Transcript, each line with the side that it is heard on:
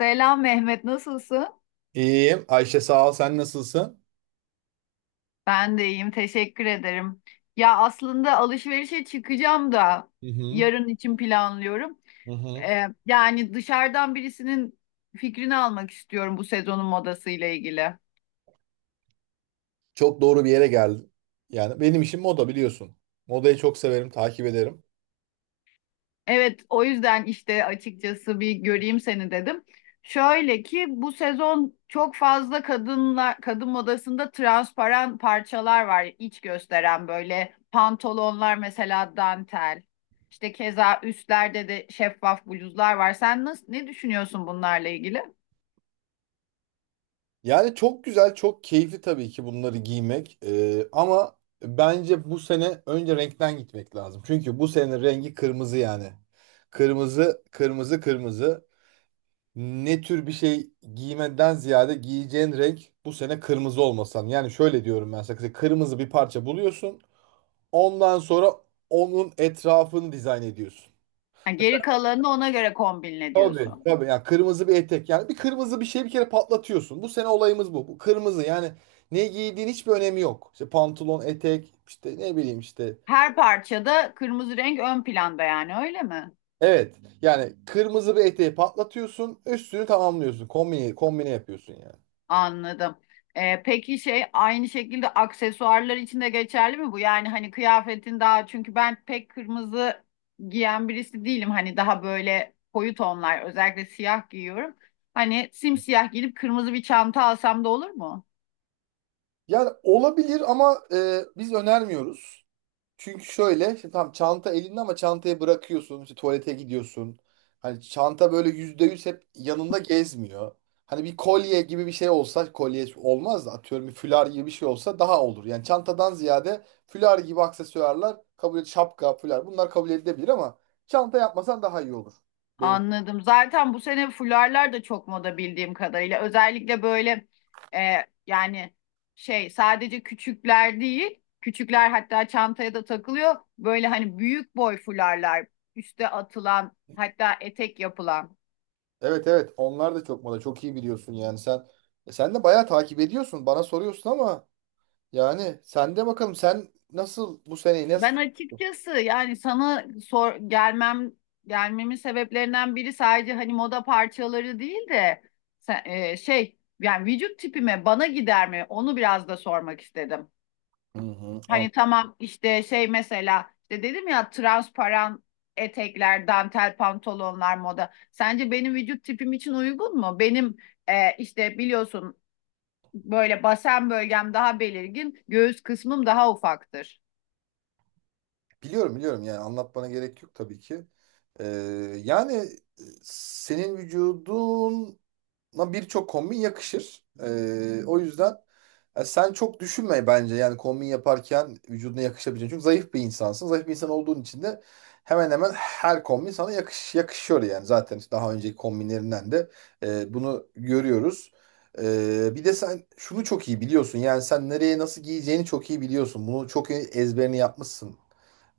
left: Selam Mehmet, nasılsın?
right: İyiyim. Ayşe sağ ol. Sen nasılsın?
left: Ben de iyiyim, teşekkür ederim. Ya aslında alışverişe çıkacağım da
right: Hı hı,
left: yarın için planlıyorum.
right: hı hı.
left: Yani dışarıdan birisinin fikrini almak istiyorum bu sezonun modasıyla ilgili.
right: Çok doğru bir yere geldin. Yani benim işim moda biliyorsun. Modayı çok severim, takip ederim.
left: Evet, o yüzden işte açıkçası bir göreyim seni dedim. Şöyle ki bu sezon çok fazla kadınla kadın modasında transparan parçalar var, iç gösteren böyle pantolonlar mesela dantel. İşte keza üstlerde de şeffaf bluzlar var. Sen nasıl ne düşünüyorsun bunlarla ilgili?
right: Yani çok güzel, çok keyifli tabii ki bunları giymek. Ama bence bu sene önce renkten gitmek lazım. Çünkü bu sene rengi kırmızı yani. Kırmızı, kırmızı, kırmızı. Ne tür bir şey giymeden ziyade giyeceğin renk bu sene kırmızı olmasan. Yani şöyle diyorum ben sana. Kırmızı bir parça buluyorsun. Ondan sonra onun etrafını dizayn ediyorsun.
left: Ha, geri kalanını ona göre kombinle
right: Tabii,
left: diyorsun.
right: tabii. Yani kırmızı bir etek. Yani bir kırmızı bir şey bir kere patlatıyorsun. Bu sene olayımız bu. Bu kırmızı yani ne giydiğin hiçbir önemi yok. İşte pantolon, etek, işte ne bileyim işte.
left: Her parçada kırmızı renk ön planda yani, öyle mi?
right: Evet. Yani kırmızı bir eteği patlatıyorsun. Üstünü tamamlıyorsun. Kombine, kombine yapıyorsun yani.
left: Anladım. Peki şey, aynı şekilde aksesuarlar için de geçerli mi bu? Yani hani kıyafetin daha, çünkü ben pek kırmızı giyen birisi değilim. Hani daha böyle koyu tonlar, özellikle siyah giyiyorum. Hani simsiyah giyip kırmızı bir çanta alsam da olur mu?
right: Yani olabilir ama biz önermiyoruz. Çünkü şöyle işte tam çanta elinde ama çantayı bırakıyorsun, işte tuvalete gidiyorsun. Hani çanta böyle yüzde yüz hep yanında gezmiyor. Hani bir kolye gibi bir şey olsa, kolye olmaz da atıyorum bir fular gibi bir şey olsa daha olur. Yani çantadan ziyade fular gibi aksesuarlar, kabul et, şapka, fular, bunlar kabul edilebilir ama çanta yapmasan daha iyi olur. Ben,
left: Anladım. Zaten bu sene fularlar da çok moda bildiğim kadarıyla. Özellikle böyle e, yani şey, sadece küçükler değil, küçükler hatta çantaya da takılıyor. Böyle hani büyük boy fularlar, üste atılan, hatta etek yapılan.
right: evet, evet, onlar da çok moda, çok iyi biliyorsun yani sen. Sen de bayağı takip ediyorsun, bana soruyorsun ama yani sen de bakalım, sen nasıl bu seneyi nasıl...
left: Ben açıkçası yani sana sor gelmem gelmemin sebeplerinden biri, sadece hani moda parçaları değil de şey yani vücut tipime, bana gider mi? Onu biraz da sormak istedim.
right: Hı hı.
left: Hani tamam işte şey, mesela işte dedim ya, transparan etekler, dantel pantolonlar moda. Sence benim vücut tipim için uygun mu? Benim işte biliyorsun, böyle basen bölgem daha belirgin, göğüs kısmım daha ufaktır.
right: Biliyorum, biliyorum, yani anlatmana gerek yok tabii ki. Ee, yani senin vücuduna birçok kombin yakışır. O yüzden sen çok düşünme bence yani kombin yaparken vücuduna yakışabileceğini. Çünkü zayıf bir insansın. Zayıf bir insan olduğun için de hemen hemen her kombin sana yakışıyor yani. Zaten işte daha önceki kombinlerinden de bunu görüyoruz. Bir de sen şunu çok iyi biliyorsun. Yani sen nereye nasıl giyeceğini çok iyi biliyorsun. Bunu çok iyi ezberini yapmışsın.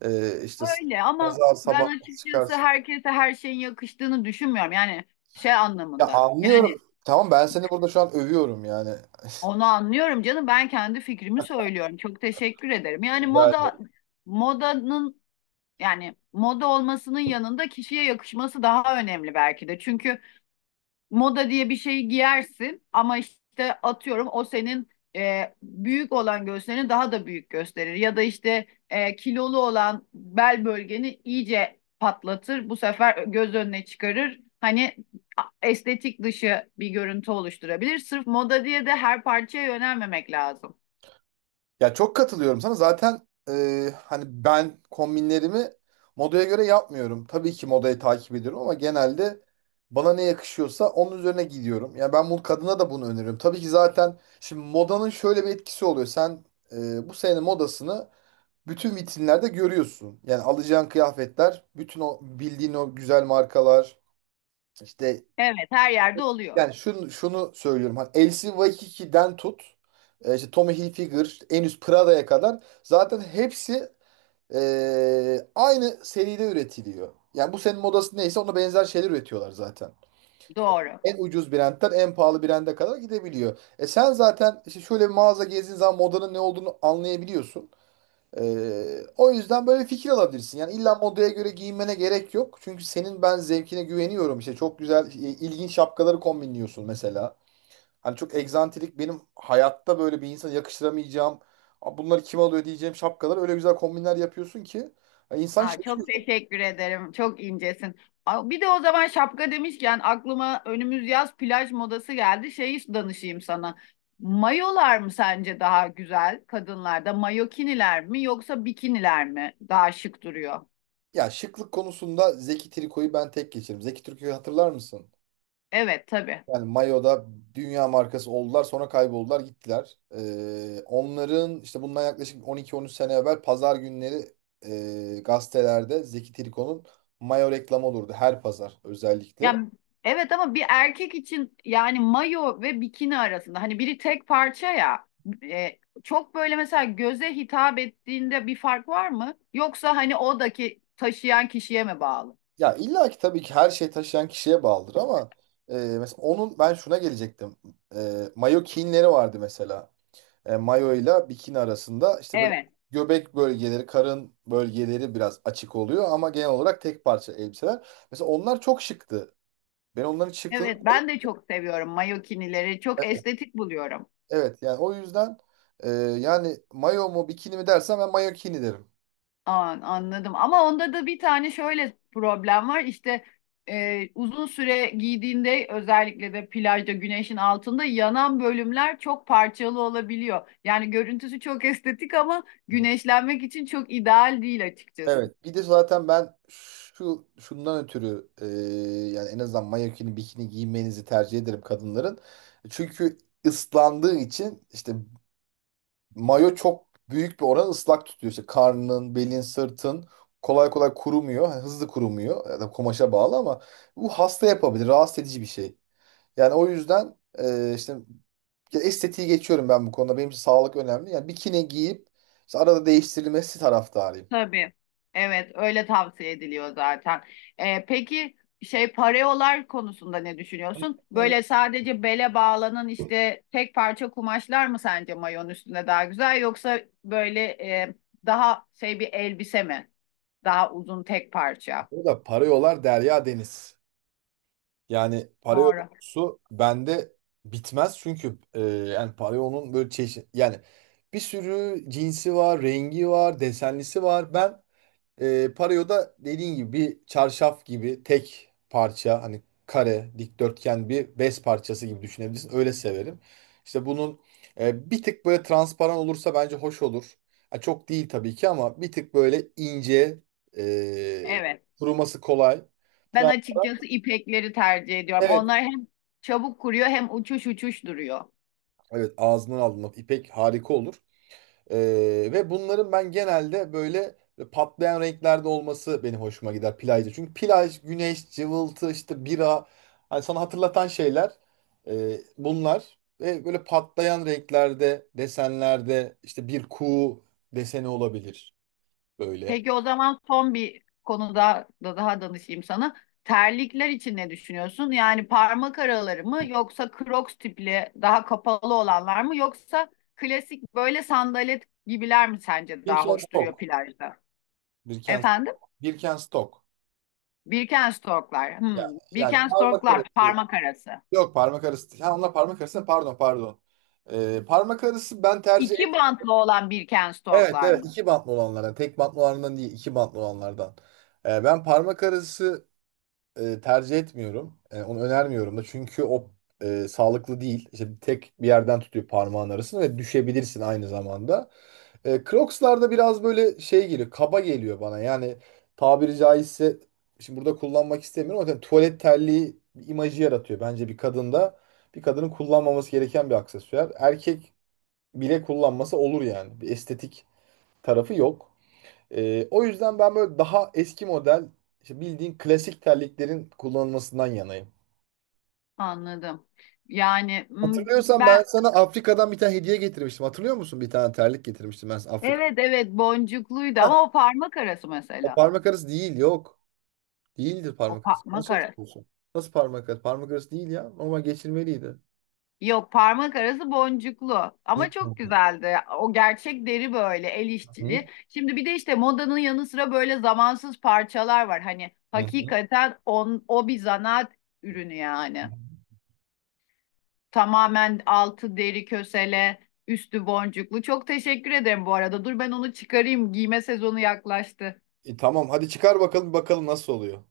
right: İşte
left: Öyle ama
right: pazar
left: ben
right: sabah
left: açıkçası
right: çıkarsın.
left: herkese her şeyin yakıştığını düşünmüyorum. Yani şey
right: Ya
left: anlamında.
right: anlıyorum.
left: Yani
right: Tamam, ben seni burada şu an övüyorum yani.
left: onu anlıyorum canım, ben kendi fikrimi söylüyorum. Çok teşekkür ederim. Yani
right: Rica
left: moda
right: ederim.
left: modanın Yani moda olmasının yanında kişiye yakışması daha önemli belki de. Çünkü moda diye bir şeyi giyersin ama işte atıyorum o senin büyük olan göğslerini daha da büyük gösterir. Ya da işte kilolu olan bel bölgeni iyice patlatır. Bu sefer göz önüne çıkarır. Hani estetik dışı bir görüntü oluşturabilir. Sırf moda diye de her parçaya yönelmemek lazım.
right: Ya çok katılıyorum sana. Zaten hani ben kombinlerimi modaya göre yapmıyorum. Tabii ki modayı takip ediyorum ama genelde bana ne yakışıyorsa onun üzerine gidiyorum. Yani ben bunu kadına da bunu öneriyorum. Tabii ki zaten şimdi modanın şöyle bir etkisi oluyor. Sen bu senenin modasını bütün vitrinlerde görüyorsun. Yani alacağın kıyafetler, bütün o bildiğin o güzel markalar, işte...
left: Evet, her yerde oluyor.
right: Yani şunu söylüyorum. Hani Elsi Waikiki'den tut, işte Tommy Hilfiger, işte en üst Prada'ya kadar zaten hepsi aynı seride üretiliyor. Yani bu senin modası neyse ona benzer şeyler üretiyorlar zaten.
left: Doğru.
right: En ucuz brandten en pahalı brande kadar gidebiliyor. Sen zaten işte şöyle bir mağaza gezdiğin zaman modanın ne olduğunu anlayabiliyorsun. E, o yüzden böyle fikir alabilirsin. Yani illa modaya göre giyinmene gerek yok. Çünkü senin ben zevkine güveniyorum. İşte çok güzel, ilginç şapkaları kombinliyorsun mesela. Hani çok egzantrik, benim hayatta böyle bir insana yakıştıramayacağım. "Aa, bunları kim alıyor?" diyeceğim şapkalar. Öyle güzel kombinler yapıyorsun ki ya, insan
left: Aa, çok
right: şaşıyor.
left: teşekkür ederim. Çok incesin. Aa, bir de o zaman şapka demişken aklıma önümüz yaz plaj modası geldi. Şeyi danışayım sana. Mayolar mı sence daha güzel kadınlarda? Mayokiniler mi yoksa bikiniler mi daha şık duruyor?
right: Ya, şıklık konusunda Zeki Triko'yu ben tek geçerim. Zeki Triko'yu hatırlar mısın?
left: Evet tabii.
right: Yani mayoda dünya markası oldular, sonra kayboldular gittiler. Onların işte bundan yaklaşık 12-13 sene evvel pazar günleri gazetelerde Zeki Triko'nun mayo reklamı olurdu, her pazar özellikle.
left: Yani evet, ama bir erkek için yani mayo ve bikini arasında hani biri tek parça ya, e, çok böyle mesela göze hitap ettiğinde bir fark var mı? Yoksa hani odaki taşıyan kişiye mi bağlı?
right: Ya illa ki tabii ki her şey taşıyan kişiye bağlıdır ama mesela onun ben şuna gelecektim. Mayo kinleri vardı mesela. Mayo ile bikini arasında işte böyle
left: Evet.
right: göbek bölgeleri, karın bölgeleri biraz açık oluyor ama genel olarak tek parça elbiseler. Mesela onlar çok şıktı. Ben onların şıklığını...
left: Evet, ben de çok seviyorum mayokinileri. Çok estetik buluyorum.
right: Evet, yani o yüzden yani mayo mu bikini mi dersen ben mayo kini derim.
left: Anladım. Ama onda da bir tane şöyle problem var. İşte uzun süre giydiğinde özellikle de plajda güneşin altında yanan bölümler çok parçalı olabiliyor. Yani görüntüsü çok estetik ama güneşlenmek için çok ideal değil açıkçası.
right: Evet. Bir de zaten ben şundan ötürü, yani en azından mayokini bikini giymenizi tercih ederim kadınların. Çünkü ıslandığı için işte mayo çok büyük bir oran ıslak tutuyor. İşte karnın, belin, sırtın kolay kolay kurumuyor. Yani hızlı kurumuyor. Ya da kumaşa bağlı ama bu hasta yapabilir. Rahatsız edici bir şey. Yani o yüzden işte ya estetiği geçiyorum ben bu konuda. Benim için sağlık önemli. Yani bikini giyip işte arada değiştirilmesi taraftarıyım.
left: Tabii. Evet, öyle tavsiye ediliyor zaten. Peki şey, pareolar konusunda ne düşünüyorsun? Böyle sadece bele bağlanan işte tek parça kumaşlar mı sence mayon üstünde daha güzel, yoksa böyle daha şey bir elbise mi? Daha uzun tek parça.
right: Burada para yolar derya deniz. Yani para
left: Doğru.
right: yolcusu bende bitmez, çünkü yani para yolunun böyle çeşit, yani bir sürü cinsi var, rengi var, desenlisi var. Ben pareo da dediğin gibi bir çarşaf gibi tek parça, hani kare, dikdörtgen bir bez parçası gibi düşünebilirsin. Öyle severim. İşte bunun bir tık böyle transparan olursa bence hoş olur. Ha, çok değil tabii ki, ama bir tık böyle ince, e,
left: Evet.
right: kuruması kolay.
left: Ben açıkçası
right: Transparan.
left: ipekleri tercih ediyorum.
right: Evet,
left: Onlar hem çabuk kuruyor hem uçuş uçuş duruyor.
right: evet, ağzından aldığında ipek harika olur. Ee, ve bunların ben genelde böyle patlayan renklerde olması benim hoşuma gider plajda. Çünkü plaj, güneş, cıvıltı, işte bira, hani sana hatırlatan şeyler bunlar. Ve böyle patlayan renklerde, desenlerde, işte bir kuğu deseni olabilir böyle.
left: Peki o zaman son bir konuda da daha danışayım sana. Terlikler için ne düşünüyorsun? Yani parmak araları mı yoksa Crocs tipli daha kapalı olanlar mı yoksa klasik böyle sandalet gibiler mi sence daha hoş duruyor
right: Birkenstock.
left: plajda?
right: Birkenstock.
left: Efendim?
right: Birkenstock.
left: Birkenstocklar.
right: Yani,
left: Hmm.
right: yani, parmak
left: Birkenstocklar
right: arası.
left: parmak arası.
right: Yok, parmak arası. Ha, onlar parmak arası. Pardon, pardon. Parmak arası ben tercih...
left: İki bantlı olan
right: Evet,
left: Birkenstocklar
right: evet,
left: mı?
right: iki bantlı olanlardan. Yani tek bantlı olanlardan değil, iki bantlı olanlardan. Ben parmak arası tercih etmiyorum. Onu önermiyorum da, çünkü o sağlıklı değil. İşte tek bir yerden tutuyor parmağın arasını ve düşebilirsin aynı zamanda. Crocs'larda biraz böyle şey geliyor, kaba geliyor bana, yani tabiri caizse şimdi burada kullanmak istemiyorum ama yani tuvalet terliği bir imajı yaratıyor bence bir kadında. Bir kadının kullanmaması gereken bir aksesuar. Erkek bile kullanması olur yani. Bir estetik tarafı yok. O yüzden ben böyle daha eski model, işte bildiğin klasik terliklerin kullanılmasından yanayım.
left: Anladım. Yani hmm,
right: Hatırlıyorsan
left: ben
right: ben sana Afrika'dan bir tane hediye getirmiştim. Hatırlıyor musun? Bir tane terlik getirmiştim ben sana Afrika.
left: evet evet, boncukluydu ama o parmak arası
right: O
left: mesela.
right: parmak arası değil, yok. Değildir
left: O
right: parmak arası.
left: parmak
right: Yanlış
left: arası.
right: hatırlıyorsun. Nasıl parmak arası? Parmak arası değil ya. Normal geçirmeliydi.
left: Yok, parmak arası boncuklu
right: Hı
left: ama çok
right: hı,
left: güzeldi. O gerçek deri, böyle el
right: hı.
left: işçiliği. Şimdi bir de işte modanın yanı sıra böyle zamansız parçalar var. Hani
right: Hı hı.
left: hakikaten o bir zanaat ürünü yani. Tamamen altı deri kösele, üstü boncuklu. Çok teşekkür ederim bu arada. Dur ben onu çıkarayım. Giyme sezonu yaklaştı.
right: Tamam hadi çıkar bakalım, bakalım nasıl oluyor.